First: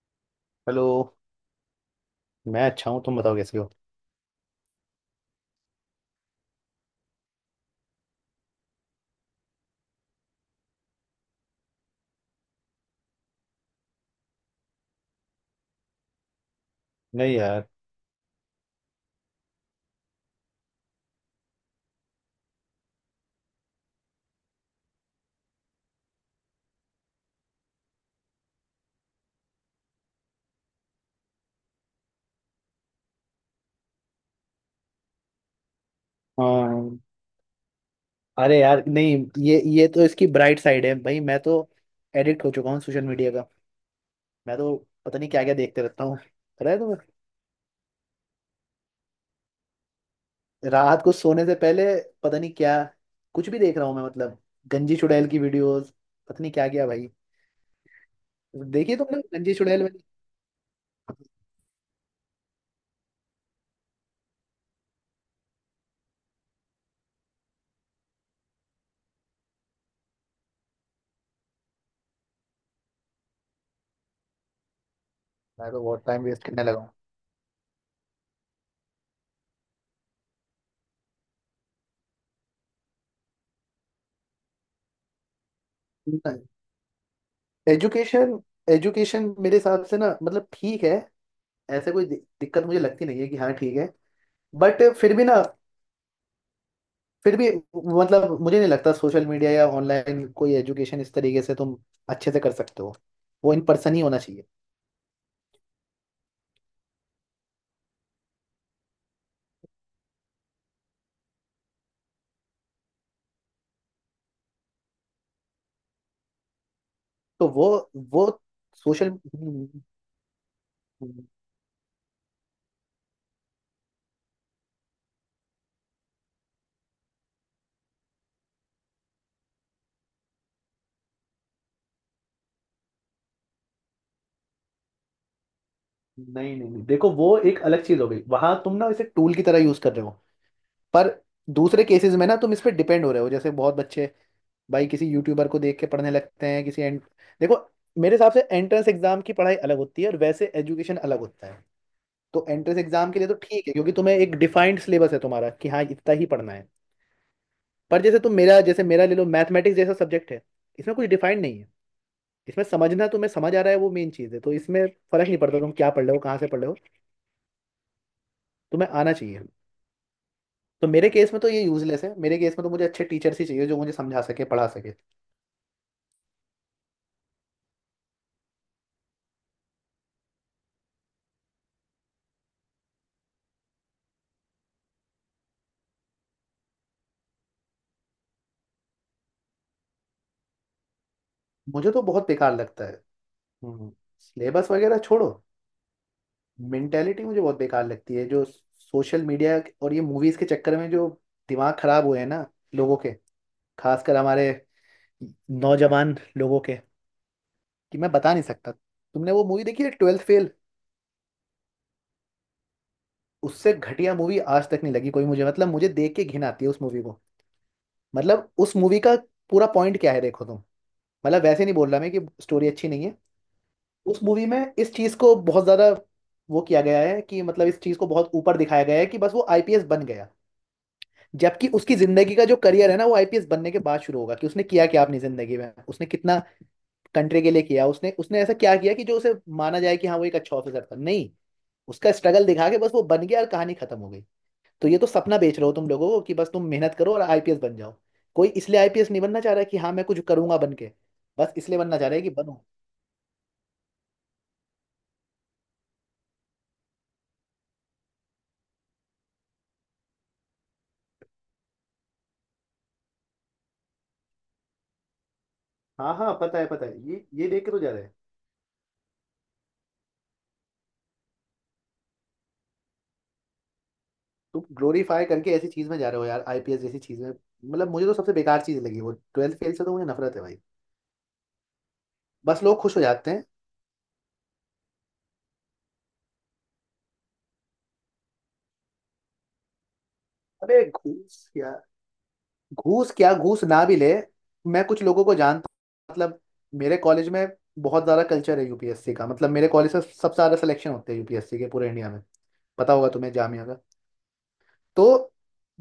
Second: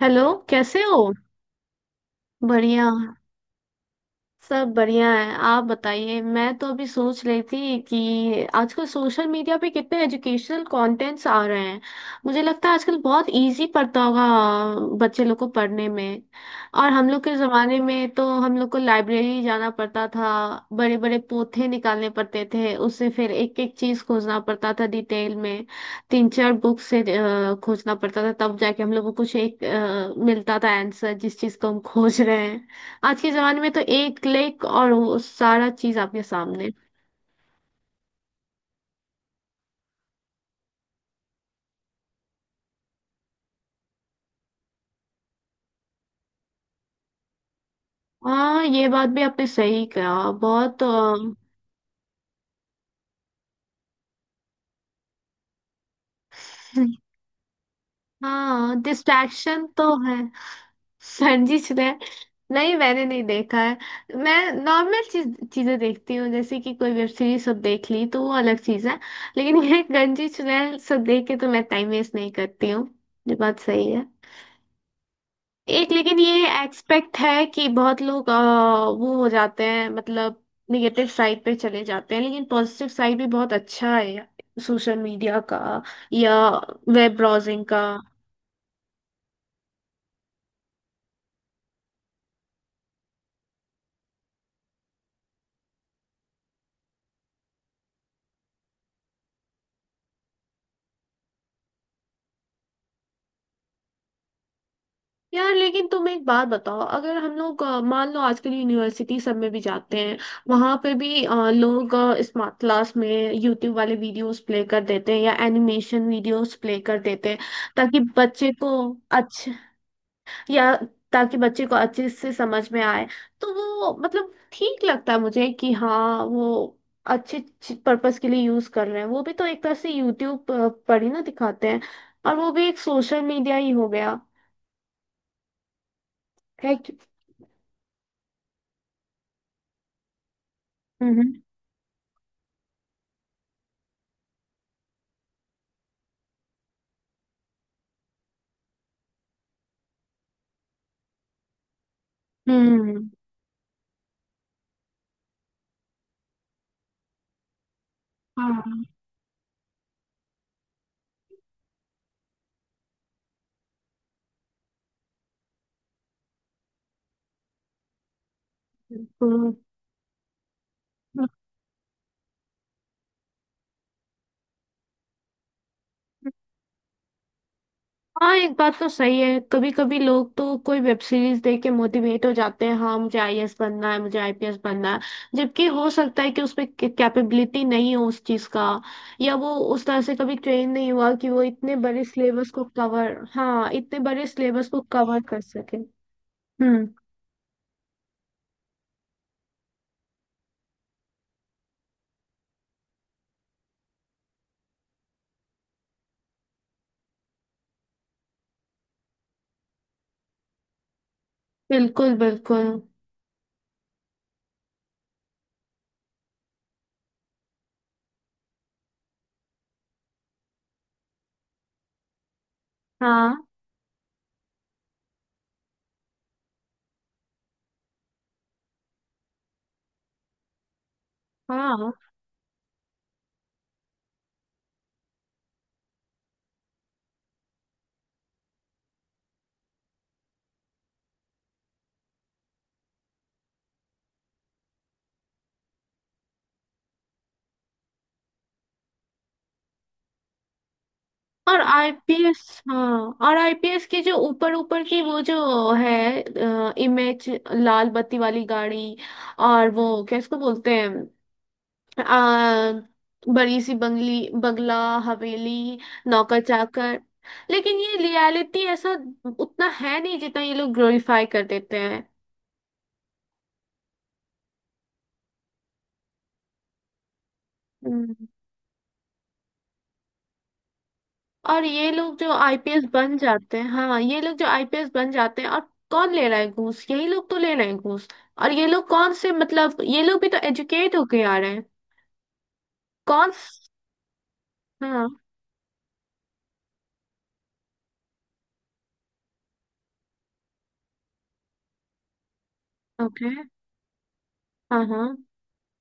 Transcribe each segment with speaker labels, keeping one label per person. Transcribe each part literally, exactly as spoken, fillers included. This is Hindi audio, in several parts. Speaker 1: हेलो। कैसे
Speaker 2: हेलो।
Speaker 1: हो?
Speaker 2: मैं
Speaker 1: बढ़िया।
Speaker 2: अच्छा हूँ, तुम बताओ कैसे हो।
Speaker 1: सब बढ़िया है, आप बताइए। मैं तो अभी सोच रही थी कि आजकल सोशल मीडिया पे कितने एजुकेशनल कंटेंट्स आ रहे हैं। मुझे लगता है आजकल बहुत इजी पड़ता होगा बच्चे लोग को पढ़ने में। और हम लोग के
Speaker 2: नहीं यार।
Speaker 1: जमाने में तो हम लोग को लाइब्रेरी जाना पड़ता था, बड़े बड़े पोथे निकालने पड़ते थे, उससे फिर एक एक चीज खोजना पड़ता था डिटेल में। तीन चार बुक से अ, खोजना पड़ता था, तब जाके हम लोग को कुछ एक अ, मिलता था आंसर जिस चीज को हम खोज रहे हैं। आज के जमाने में तो एक क्लिक और वो सारा चीज आपके सामने।
Speaker 2: हाँ। अरे यार नहीं, ये ये तो इसकी ब्राइट साइड है भाई। मैं तो एडिक्ट हो चुका हूँ सोशल मीडिया का। मैं तो पता नहीं क्या क्या देखते रहता हूँ। पता है तुम्हें,
Speaker 1: हाँ, ये बात भी आपने सही कहा। बहुत अ,
Speaker 2: रात को सोने से पहले पता नहीं क्या, कुछ भी देख रहा हूँ मैं। मतलब गंजी चुड़ैल की वीडियोस, पता नहीं क्या क्या भाई।
Speaker 1: हाँ,
Speaker 2: देखिए, तुमने गंजी
Speaker 1: डिस्ट्रैक्शन
Speaker 2: चुड़ैल
Speaker 1: तो
Speaker 2: वाली,
Speaker 1: है। संजीश ने, नहीं मैंने नहीं देखा है। मैं नॉर्मल चीज चीजें देखती हूँ, जैसे कि कोई वेब सीरीज सब देख ली तो वो अलग चीज है। लेकिन ये गंजी चुनैल सब देख के तो मैं टाइम वेस्ट नहीं करती हूँ। ये बात सही है।
Speaker 2: मैं तो
Speaker 1: एक
Speaker 2: बहुत
Speaker 1: लेकिन
Speaker 2: टाइम
Speaker 1: ये
Speaker 2: वेस्ट करने लगा
Speaker 1: एक्सपेक्ट है कि बहुत लोग अ, वो हो जाते हैं, मतलब निगेटिव साइड पे चले जाते हैं, लेकिन पॉजिटिव साइड भी बहुत अच्छा है सोशल मीडिया का
Speaker 2: हूँ।
Speaker 1: या वेब ब्राउजिंग का।
Speaker 2: एजुकेशन, एजुकेशन मेरे हिसाब से ना, मतलब ठीक है। ऐसे कोई दि- दिक्कत मुझे लगती नहीं है कि हाँ ठीक है। बट फिर भी ना, फिर भी मतलब मुझे नहीं लगता सोशल मीडिया या ऑनलाइन कोई एजुकेशन इस तरीके से तुम अच्छे से कर सकते हो। वो इन पर्सन ही होना चाहिए।
Speaker 1: यार लेकिन तुम एक बात बताओ, अगर हम लोग अ, मान लो आजकल यूनिवर्सिटी सब में भी जाते हैं, वहां पे भी अ, लोग स्मार्ट क्लास में यूट्यूब वाले वीडियोस प्ले कर देते हैं या एनिमेशन वीडियोस प्ले कर देते हैं
Speaker 2: तो वो
Speaker 1: ताकि
Speaker 2: वो
Speaker 1: बच्चे को,
Speaker 2: सोशल
Speaker 1: या
Speaker 2: नहीं।
Speaker 1: ताकि बच्चे को अच्छे से समझ में आए। तो वो मतलब ठीक लगता है मुझे, कि हाँ वो अच्छे पर्पस के लिए यूज कर रहे हैं। वो भी तो एक तरह से यूट्यूब पर ही ना दिखाते हैं, और वो भी एक सोशल मीडिया ही हो गया।
Speaker 2: नहीं
Speaker 1: है
Speaker 2: नहीं
Speaker 1: कि-
Speaker 2: देखो वो एक अलग चीज हो गई। वहां तुम ना इसे टूल की तरह यूज कर रहे हो। पर
Speaker 1: हम्म।
Speaker 2: दूसरे केसेस में ना तुम इस पे डिपेंड हो रहे हो, जैसे बहुत बच्चे भाई किसी यूट्यूबर को देख के पढ़ने लगते हैं किसी एंड। देखो, मेरे हिसाब से एंट्रेंस एग्जाम की पढ़ाई अलग होती है और वैसे एजुकेशन अलग होता है। तो एंट्रेंस
Speaker 1: हम्म।
Speaker 2: एग्जाम के लिए तो ठीक है, क्योंकि तुम्हें एक डिफाइंड सिलेबस है तुम्हारा कि हाँ इतना ही पढ़ना है। पर जैसे तुम मेरा, जैसे
Speaker 1: हाँ,
Speaker 2: मेरा ले लो, मैथमेटिक्स जैसा सब्जेक्ट है। इसमें कुछ डिफाइंड नहीं है। इसमें समझना, तुम्हें समझ आ रहा है वो मेन चीज़ है। तो इसमें फर्क नहीं पड़ता तुम क्या पढ़ रहे हो, कहाँ से पढ़ रहे हो, तुम्हें आना चाहिए।
Speaker 1: बिल्कुल।
Speaker 2: तो मेरे केस में तो ये यूजलेस है। मेरे केस में तो मुझे अच्छे टीचर्स ही चाहिए जो मुझे समझा सके, पढ़ा सके।
Speaker 1: हाँ, एक बात तो सही है, कभी कभी लोग तो कोई वेब सीरीज देख के मोटिवेट हो जाते हैं, हाँ मुझे आईएएस बनना है, मुझे आईपीएस बनना है। जबकि हो सकता है कि उसमें कैपेबिलिटी नहीं हो उस चीज का, या वो उस तरह से कभी ट्रेन नहीं हुआ कि वो इतने
Speaker 2: मुझे तो
Speaker 1: बड़े
Speaker 2: बहुत
Speaker 1: सिलेबस
Speaker 2: बेकार
Speaker 1: को
Speaker 2: लगता है।
Speaker 1: कवर, हाँ
Speaker 2: हम्म।
Speaker 1: इतने बड़े सिलेबस
Speaker 2: सिलेबस
Speaker 1: को
Speaker 2: वगैरह
Speaker 1: कवर
Speaker 2: छोड़ो,
Speaker 1: कर सके। हम्म।
Speaker 2: मेंटेलिटी मुझे बहुत बेकार लगती है, जो सोशल मीडिया और ये मूवीज के चक्कर में जो दिमाग खराब हुए हैं ना लोगों के, खासकर हमारे नौजवान लोगों के। कि मैं बता नहीं सकता, तुमने वो मूवी देखी है ट्वेल्थ फेल?
Speaker 1: बिल्कुल, बिल्कुल।
Speaker 2: उससे घटिया मूवी आज तक नहीं लगी कोई मुझे। मतलब मुझे देख के घिन आती है उस मूवी को। मतलब उस मूवी का पूरा पॉइंट क्या है, देखो तुम। मतलब वैसे नहीं बोल रहा मैं कि स्टोरी अच्छी नहीं है।
Speaker 1: हाँ,
Speaker 2: उस मूवी में इस चीज को बहुत ज्यादा वो किया गया है, कि मतलब इस चीज को बहुत ऊपर दिखाया गया है कि बस वो आई पी एस बन गया। जबकि
Speaker 1: हाँ,
Speaker 2: उसकी जिंदगी का जो करियर है ना, वो आई पी एस बनने के बाद शुरू होगा कि उसने किया क्या अपनी जिंदगी में, उसने कितना कंट्री के लिए किया, उसने उसने ऐसा क्या किया कि जो उसे माना जाए कि हाँ वो एक अच्छा ऑफिसर था। नहीं, उसका स्ट्रगल दिखा के बस वो बन गया और कहानी खत्म हो गई। तो ये तो सपना बेच रहे हो तुम लोगों को कि बस तुम मेहनत करो और आई पी एस बन जाओ। कोई इसलिए आई पी एस नहीं बनना चाह रहा कि हाँ मैं कुछ करूंगा बन के, बस
Speaker 1: और
Speaker 2: इसलिए बनना चाह रहा है कि
Speaker 1: आईपीएस।
Speaker 2: बनो।
Speaker 1: हाँ, और आईपीएस की जो ऊपर ऊपर की वो जो है, इमेज, लाल बत्ती वाली गाड़ी, और वो क्या इसको बोलते हैं, आ, बड़ी सी बंगली, बंगला, हवेली,
Speaker 2: हाँ हाँ,
Speaker 1: नौकर
Speaker 2: पता है पता
Speaker 1: चाकर।
Speaker 2: है, ये ये देख के तो
Speaker 1: लेकिन
Speaker 2: जा
Speaker 1: ये
Speaker 2: रहा है।
Speaker 1: रियलिटी ऐसा उतना है नहीं जितना ये लोग ग्लोरीफाई कर देते हैं।
Speaker 2: तुम ग्लोरीफाई करके ऐसी चीज में जा रहे हो यार, आई पी एस जैसी चीज में। मतलब मुझे तो
Speaker 1: हम्म।
Speaker 2: सबसे बेकार चीज लगी वो, ट्वेल्थ फेल से तो मुझे नफरत है भाई।
Speaker 1: और ये लोग जो
Speaker 2: बस लोग
Speaker 1: आईपीएस
Speaker 2: खुश हो
Speaker 1: बन
Speaker 2: जाते हैं।
Speaker 1: जाते हैं, हाँ ये लोग जो आईपीएस बन जाते हैं और कौन ले रहा है घूस? यही लोग तो ले रहे हैं घूस। और ये लोग कौन से, मतलब ये लोग भी तो
Speaker 2: अबे
Speaker 1: एजुकेट होके आ
Speaker 2: घूस
Speaker 1: रहे हैं।
Speaker 2: यार, घूस
Speaker 1: कौन
Speaker 2: क्या, घूस
Speaker 1: स-
Speaker 2: ना भी ले। मैं कुछ
Speaker 1: हाँ।
Speaker 2: लोगों को जानता हूँ। मतलब मेरे कॉलेज में बहुत ज़्यादा कल्चर है यू पी एस सी का। मतलब मेरे कॉलेज से सबसे ज़्यादा सिलेक्शन होते हैं यू पी एस सी के पूरे इंडिया में। पता होगा
Speaker 1: ओके,
Speaker 2: तुम्हें, जामिया का।
Speaker 1: हाँ
Speaker 2: तो
Speaker 1: हाँ।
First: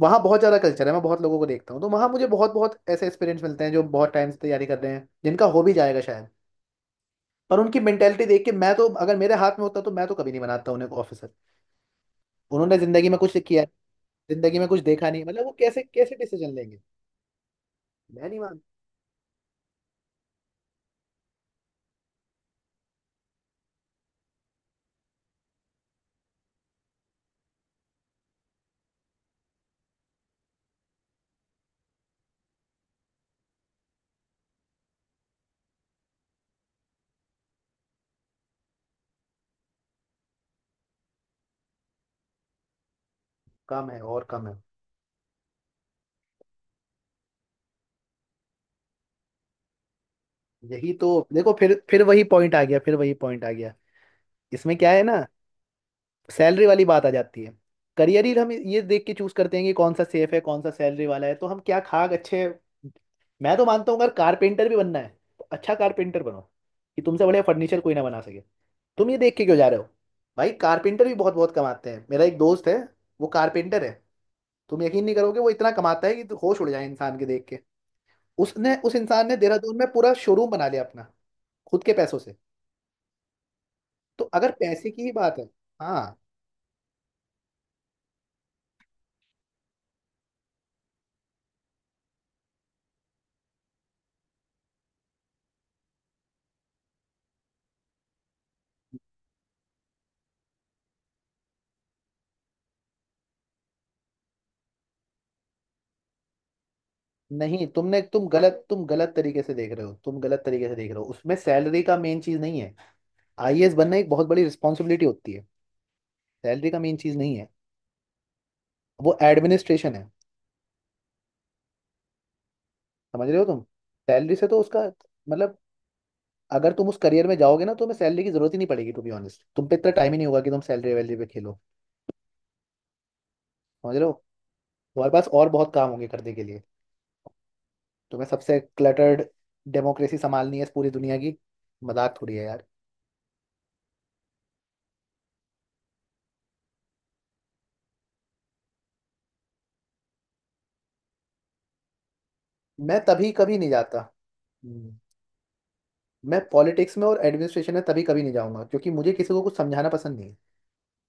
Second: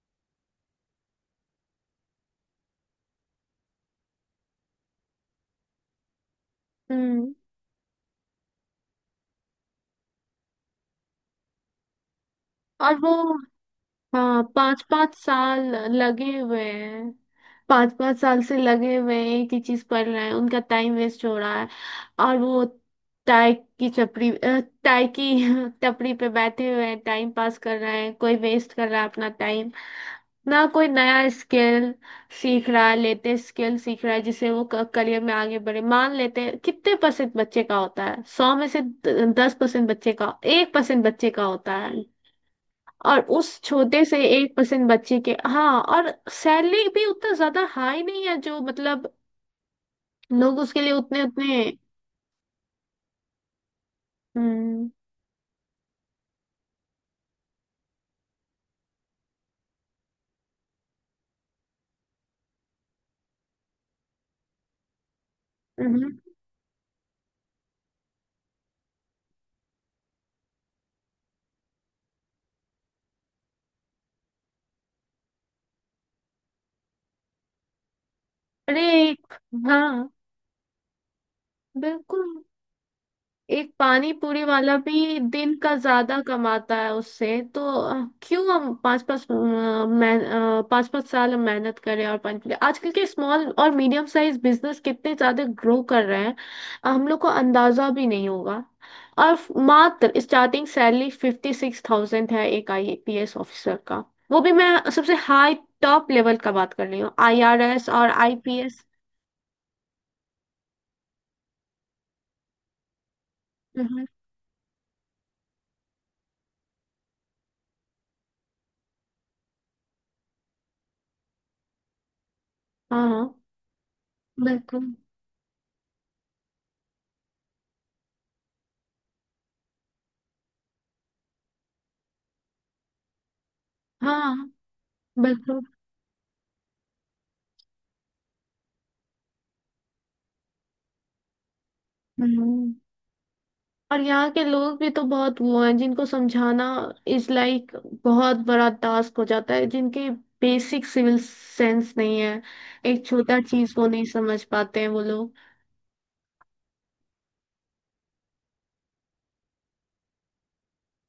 Speaker 2: वहाँ बहुत ज़्यादा कल्चर है, मैं बहुत लोगों को देखता हूँ, तो वहाँ मुझे बहुत बहुत ऐसे एक्सपीरियंस मिलते हैं, जो बहुत टाइम से तैयारी कर रहे हैं, जिनका हो भी जाएगा शायद।
Speaker 1: हम्म।
Speaker 2: पर उनकी मेंटेलिटी देख के, मैं तो अगर मेरे हाथ में होता तो मैं तो कभी नहीं बनाता उन्हें ऑफिसर। उन्होंने
Speaker 1: और
Speaker 2: ज़िंदगी
Speaker 1: वो,
Speaker 2: में कुछ किया है,
Speaker 1: हाँ
Speaker 2: ज़िंदगी में कुछ
Speaker 1: पाँच
Speaker 2: देखा
Speaker 1: पाँच
Speaker 2: नहीं, मतलब वो
Speaker 1: साल
Speaker 2: कैसे कैसे
Speaker 1: लगे
Speaker 2: डिसीजन
Speaker 1: हुए
Speaker 2: लेंगे।
Speaker 1: हैं, पाँच पाँच
Speaker 2: मैं नहीं
Speaker 1: साल से
Speaker 2: मानता।
Speaker 1: लगे हुए हैं, एक ही चीज पढ़ रहे हैं, उनका टाइम वेस्ट हो रहा है। और वो टाई की चपड़ी अ, टाई की टपरी पे बैठे हुए हैं, टाइम पास कर रहे हैं, कोई वेस्ट कर रहा है अपना टाइम, ना कोई नया स्किल सीख रहा है, लेटेस्ट स्किल सीख रहा है जिससे वो करियर में आगे बढ़े। मान लेते हैं कितने परसेंट बच्चे का होता है, सौ में से दस परसेंट बच्चे का, एक परसेंट बच्चे का होता है, और उस
Speaker 2: कम है,
Speaker 1: छोटे से
Speaker 2: और कम है।
Speaker 1: एक परसेंट बच्चे के, हाँ, और सैलरी भी उतना ज्यादा हाई नहीं है जो, मतलब लोग उसके लिए
Speaker 2: यही
Speaker 1: उतने
Speaker 2: तो देखो,
Speaker 1: उतने।
Speaker 2: फिर फिर वही पॉइंट आ गया, फिर वही पॉइंट आ गया। इसमें
Speaker 1: हम्म।
Speaker 2: क्या है ना, सैलरी वाली बात आ जाती है। करियर ही हम ये देख के चूज करते हैं कि कौन सा सेफ है, कौन सा सैलरी वाला है। तो हम क्या खाक अच्छे। मैं तो मानता हूँ अगर कारपेंटर भी बनना है, तो अच्छा
Speaker 1: हम्म।
Speaker 2: कारपेंटर बनो कि तुमसे बढ़िया फर्नीचर कोई ना बना सके। तुम ये देख के क्यों जा रहे हो? भाई कारपेंटर भी बहुत बहुत कमाते हैं। मेरा एक दोस्त है, वो कारपेंटर है। तुम यकीन नहीं करोगे, वो इतना कमाता है कि तो होश उड़ जाए इंसान के देख के। उसने,
Speaker 1: अरे,
Speaker 2: उस इंसान
Speaker 1: एक-
Speaker 2: ने देहरादून में
Speaker 1: हाँ,
Speaker 2: पूरा शोरूम बना लिया अपना, खुद के पैसों
Speaker 1: बिल्कुल।
Speaker 2: से।
Speaker 1: एक पानी
Speaker 2: तो
Speaker 1: पूरी
Speaker 2: अगर
Speaker 1: वाला
Speaker 2: पैसे की ही
Speaker 1: भी
Speaker 2: बात है,
Speaker 1: दिन का
Speaker 2: हाँ।
Speaker 1: ज्यादा कमाता है उससे तो अ, क्यों हम पाँच पाँच मैं पाँच पाँच साल हम मेहनत करें? और पानी पूरी, आजकल के स्मॉल और मीडियम साइज बिजनेस कितने ज्यादा ग्रो कर रहे हैं, अ, हम लोग को अंदाजा भी नहीं होगा। और फ- मात्र starting salary fifty six thousand है एक आईपीएस ऑफिसर का, वो भी मैं सबसे हाई टॉप लेवल का बात कर रही हूँ,
Speaker 2: नहीं
Speaker 1: आईआरएस
Speaker 2: तुमने
Speaker 1: और
Speaker 2: तुम गलत
Speaker 1: आईपीएस।
Speaker 2: तुम गलत तरीके से देख रहे हो, तुम गलत तरीके से देख रहे हो। उसमें सैलरी का मेन चीज नहीं है। आई ए एस बनना
Speaker 1: हाँ,
Speaker 2: एक बहुत बड़ी रिस्पॉन्सिबिलिटी होती है। सैलरी का मेन चीज नहीं है। वो एडमिनिस्ट्रेशन है,
Speaker 1: हाँ,
Speaker 2: समझ रहे हो तुम। सैलरी से तो उसका
Speaker 1: बिल्कुल।
Speaker 2: मतलब, अगर तुम उस करियर में जाओगे ना, तो तुम्हें सैलरी की जरूरत ही नहीं पड़ेगी। टू बी ऑनेस्ट, तुम पे इतना टाइम ही नहीं होगा कि तुम सैलरी वैलरी पे खेलो, समझ रहे हो।
Speaker 1: हाँ,
Speaker 2: तुम्हारे पास और
Speaker 1: बिल्कुल।
Speaker 2: बहुत काम होंगे करने के लिए। तुम्हें सबसे क्लटर्ड डेमोक्रेसी संभालनी है इस पूरी दुनिया की। मजाक थोड़ी है यार।
Speaker 1: हम्म। और यहाँ के लोग भी तो बहुत वो हैं जिनको समझाना इज लाइक बहुत बड़ा टास्क हो जाता है, जिनके बेसिक सिविल सेंस नहीं है,
Speaker 2: मैं
Speaker 1: एक
Speaker 2: तभी
Speaker 1: छोटा
Speaker 2: कभी नहीं
Speaker 1: चीज को
Speaker 2: जाता।
Speaker 1: नहीं समझ पाते हैं
Speaker 2: हम्म।
Speaker 1: वो लोग।
Speaker 2: मैं पॉलिटिक्स में और एडमिनिस्ट्रेशन में तभी कभी नहीं जाऊंगा, क्योंकि मुझे किसी को कुछ समझाना पसंद नहीं है।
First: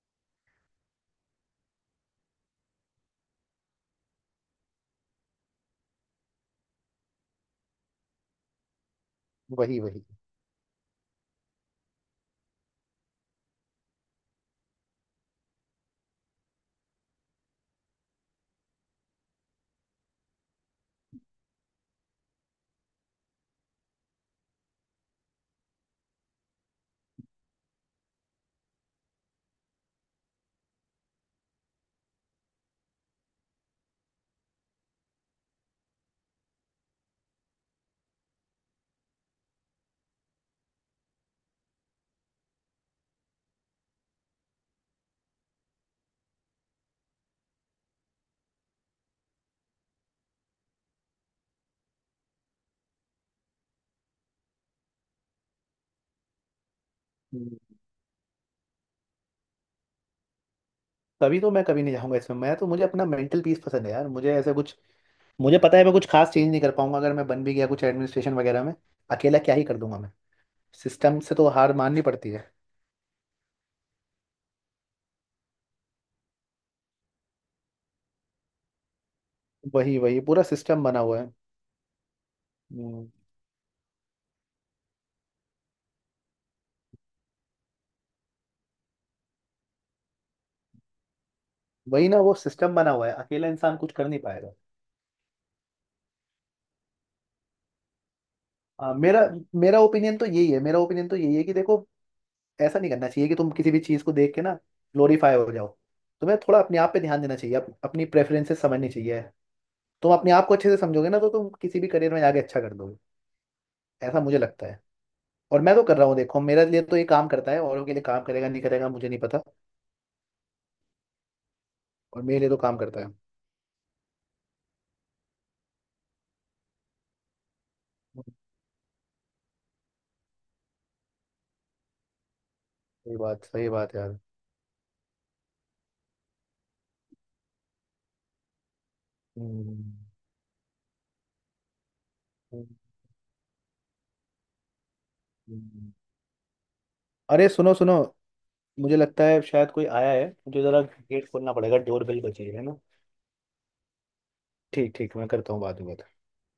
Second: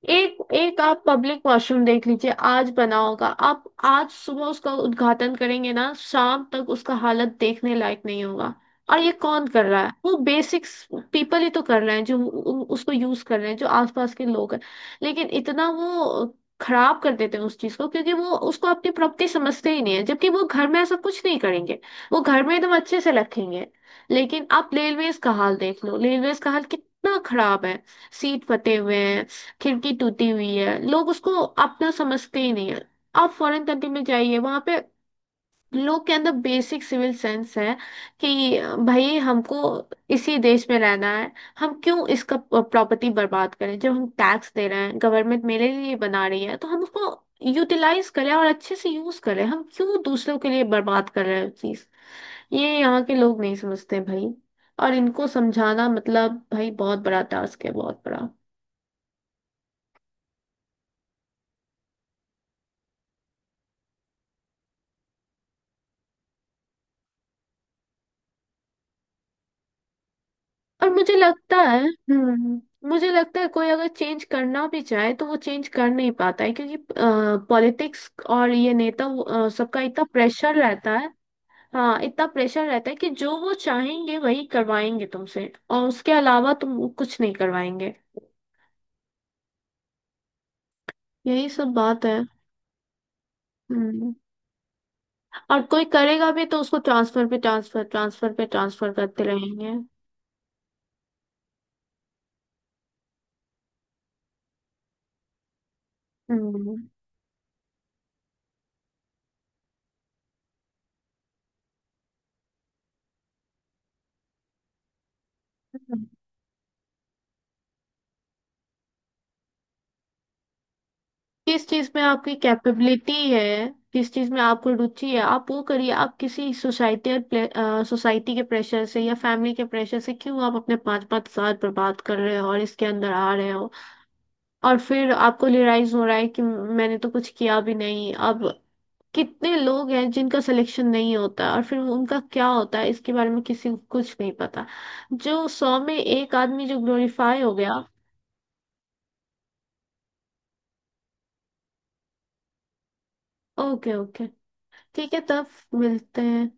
Speaker 1: एक एक आप पब्लिक वॉशरूम देख लीजिए, आज बना होगा, आप आज सुबह उसका उद्घाटन करेंगे ना, शाम तक उसका हालत देखने लायक नहीं होगा। और ये कौन कर
Speaker 2: वही
Speaker 1: रहा है,
Speaker 2: वही।
Speaker 1: वो बेसिक्स पीपल ही तो कर रहे हैं जो उ- उ- उसको यूज कर रहे हैं, जो आसपास के लोग हैं, लेकिन इतना वो खराब कर देते हैं उस चीज को क्योंकि वो उसको अपनी प्रॉपर्टी समझते ही नहीं है, जबकि वो घर में ऐसा कुछ नहीं करेंगे, वो घर में एकदम अच्छे से रखेंगे। लेकिन आप रेलवेज का हाल देख लो, रेलवेज का हाल कितना खराब है, सीट फटे हुए हैं, खिड़की टूटी हुई है, लोग उसको अपना समझते ही नहीं है। आप फॉरेन कंट्री में जाइए, वहां पे लोग के अंदर बेसिक सिविल सेंस है कि भाई हमको इसी देश में रहना है, हम क्यों इसका प्रॉपर्टी बर्बाद करें? जब हम टैक्स दे रहे हैं, गवर्नमेंट मेरे लिए बना रही है, तो हम उसको यूटिलाइज करें और अच्छे से यूज करें, हम क्यों दूसरों के लिए बर्बाद कर रहे हैं चीज। ये यहाँ के लोग नहीं समझते भाई, और इनको समझाना मतलब, भाई, बहुत बड़ा
Speaker 2: हम्म।
Speaker 1: टास्क है, बहुत बड़ा।
Speaker 2: तभी तो मैं कभी नहीं जाऊंगा इसमें। मैं तो, मुझे अपना मेंटल पीस पसंद है यार, मुझे ऐसे कुछ, मुझे पता है मैं कुछ खास चेंज नहीं कर पाऊंगा अगर मैं बन भी गया कुछ एडमिनिस्ट्रेशन वगैरह में। अकेला क्या ही कर दूंगा मैं।
Speaker 1: और मुझे
Speaker 2: सिस्टम से तो
Speaker 1: लगता
Speaker 2: हार
Speaker 1: है,
Speaker 2: माननी पड़ती है।
Speaker 1: हम्म, मुझे लगता है कोई अगर चेंज करना भी चाहे तो वो चेंज कर नहीं पाता है क्योंकि पॉलिटिक्स और ये नेता अ, सबका
Speaker 2: वही
Speaker 1: इतना
Speaker 2: वही, पूरा
Speaker 1: प्रेशर
Speaker 2: सिस्टम
Speaker 1: रहता
Speaker 2: बना
Speaker 1: है।
Speaker 2: हुआ है।
Speaker 1: हाँ, इतना प्रेशर रहता है
Speaker 2: हम्म।
Speaker 1: कि जो वो चाहेंगे वही करवाएंगे तुमसे, और उसके अलावा तुम कुछ नहीं करवाएंगे, यही सब बात
Speaker 2: वही ना,
Speaker 1: है।
Speaker 2: वो सिस्टम बना हुआ है, अकेला इंसान कुछ कर
Speaker 1: हम्म।
Speaker 2: नहीं पाएगा।
Speaker 1: और कोई करेगा भी तो उसको ट्रांसफर पे ट्रांसफर, ट्रांसफर पे ट्रांसफर
Speaker 2: आ, मेरा
Speaker 1: करते रहेंगे।
Speaker 2: मेरा ओपिनियन तो यही है, मेरा ओपिनियन तो यही है कि देखो, ऐसा नहीं करना चाहिए कि तुम किसी भी चीज़ को देख के ना ग्लोरीफाई हो जाओ। तुम्हें थोड़ा
Speaker 1: हम्म।
Speaker 2: अपने आप पे ध्यान देना चाहिए, अप, अपनी प्रेफरेंसेस समझनी चाहिए। तुम अपने आप को अच्छे से समझोगे ना, तो तुम किसी भी करियर में आगे अच्छा कर दोगे, ऐसा मुझे लगता है। और मैं तो कर रहा हूँ, देखो मेरे लिए तो ये काम करता है, औरों के लिए काम करेगा नहीं करेगा मुझे नहीं पता।
Speaker 1: किस चीज में
Speaker 2: और
Speaker 1: आपकी
Speaker 2: मेरे लिए तो काम करता
Speaker 1: कैपेबिलिटी
Speaker 2: है।
Speaker 1: है, किस चीज में आपको रुचि है, आप वो करिए। आप किसी सोसाइटी, और सोसाइटी के प्रेशर से या फैमिली के प्रेशर से क्यों आप अपने पाँच पाँच साल बर्बाद कर रहे हो और इसके अंदर
Speaker 2: सही
Speaker 1: आ
Speaker 2: बात,
Speaker 1: रहे
Speaker 2: सही
Speaker 1: हो,
Speaker 2: बात यार।
Speaker 1: और फिर आपको रियलाइज हो रहा है कि मैंने तो कुछ किया भी नहीं अब। कितने
Speaker 2: हम्म,
Speaker 1: लोग हैं जिनका सिलेक्शन नहीं होता, और फिर उनका क्या
Speaker 2: हम्म,
Speaker 1: होता है इसके बारे में किसी को कुछ नहीं पता, जो सौ
Speaker 2: हम्म।
Speaker 1: में एक आदमी जो ग्लोरीफाई
Speaker 2: अरे
Speaker 1: हो
Speaker 2: सुनो
Speaker 1: गया।
Speaker 2: सुनो, मुझे लगता है शायद कोई आया है, मुझे जरा गेट खोलना पड़ेगा, डोर बेल बजी है ना।
Speaker 1: Okay, okay.
Speaker 2: ठीक
Speaker 1: ठीक
Speaker 2: ठीक,
Speaker 1: है
Speaker 2: मैं
Speaker 1: तब,
Speaker 2: करता हूँ बाद में बात।
Speaker 1: मिलते हैं।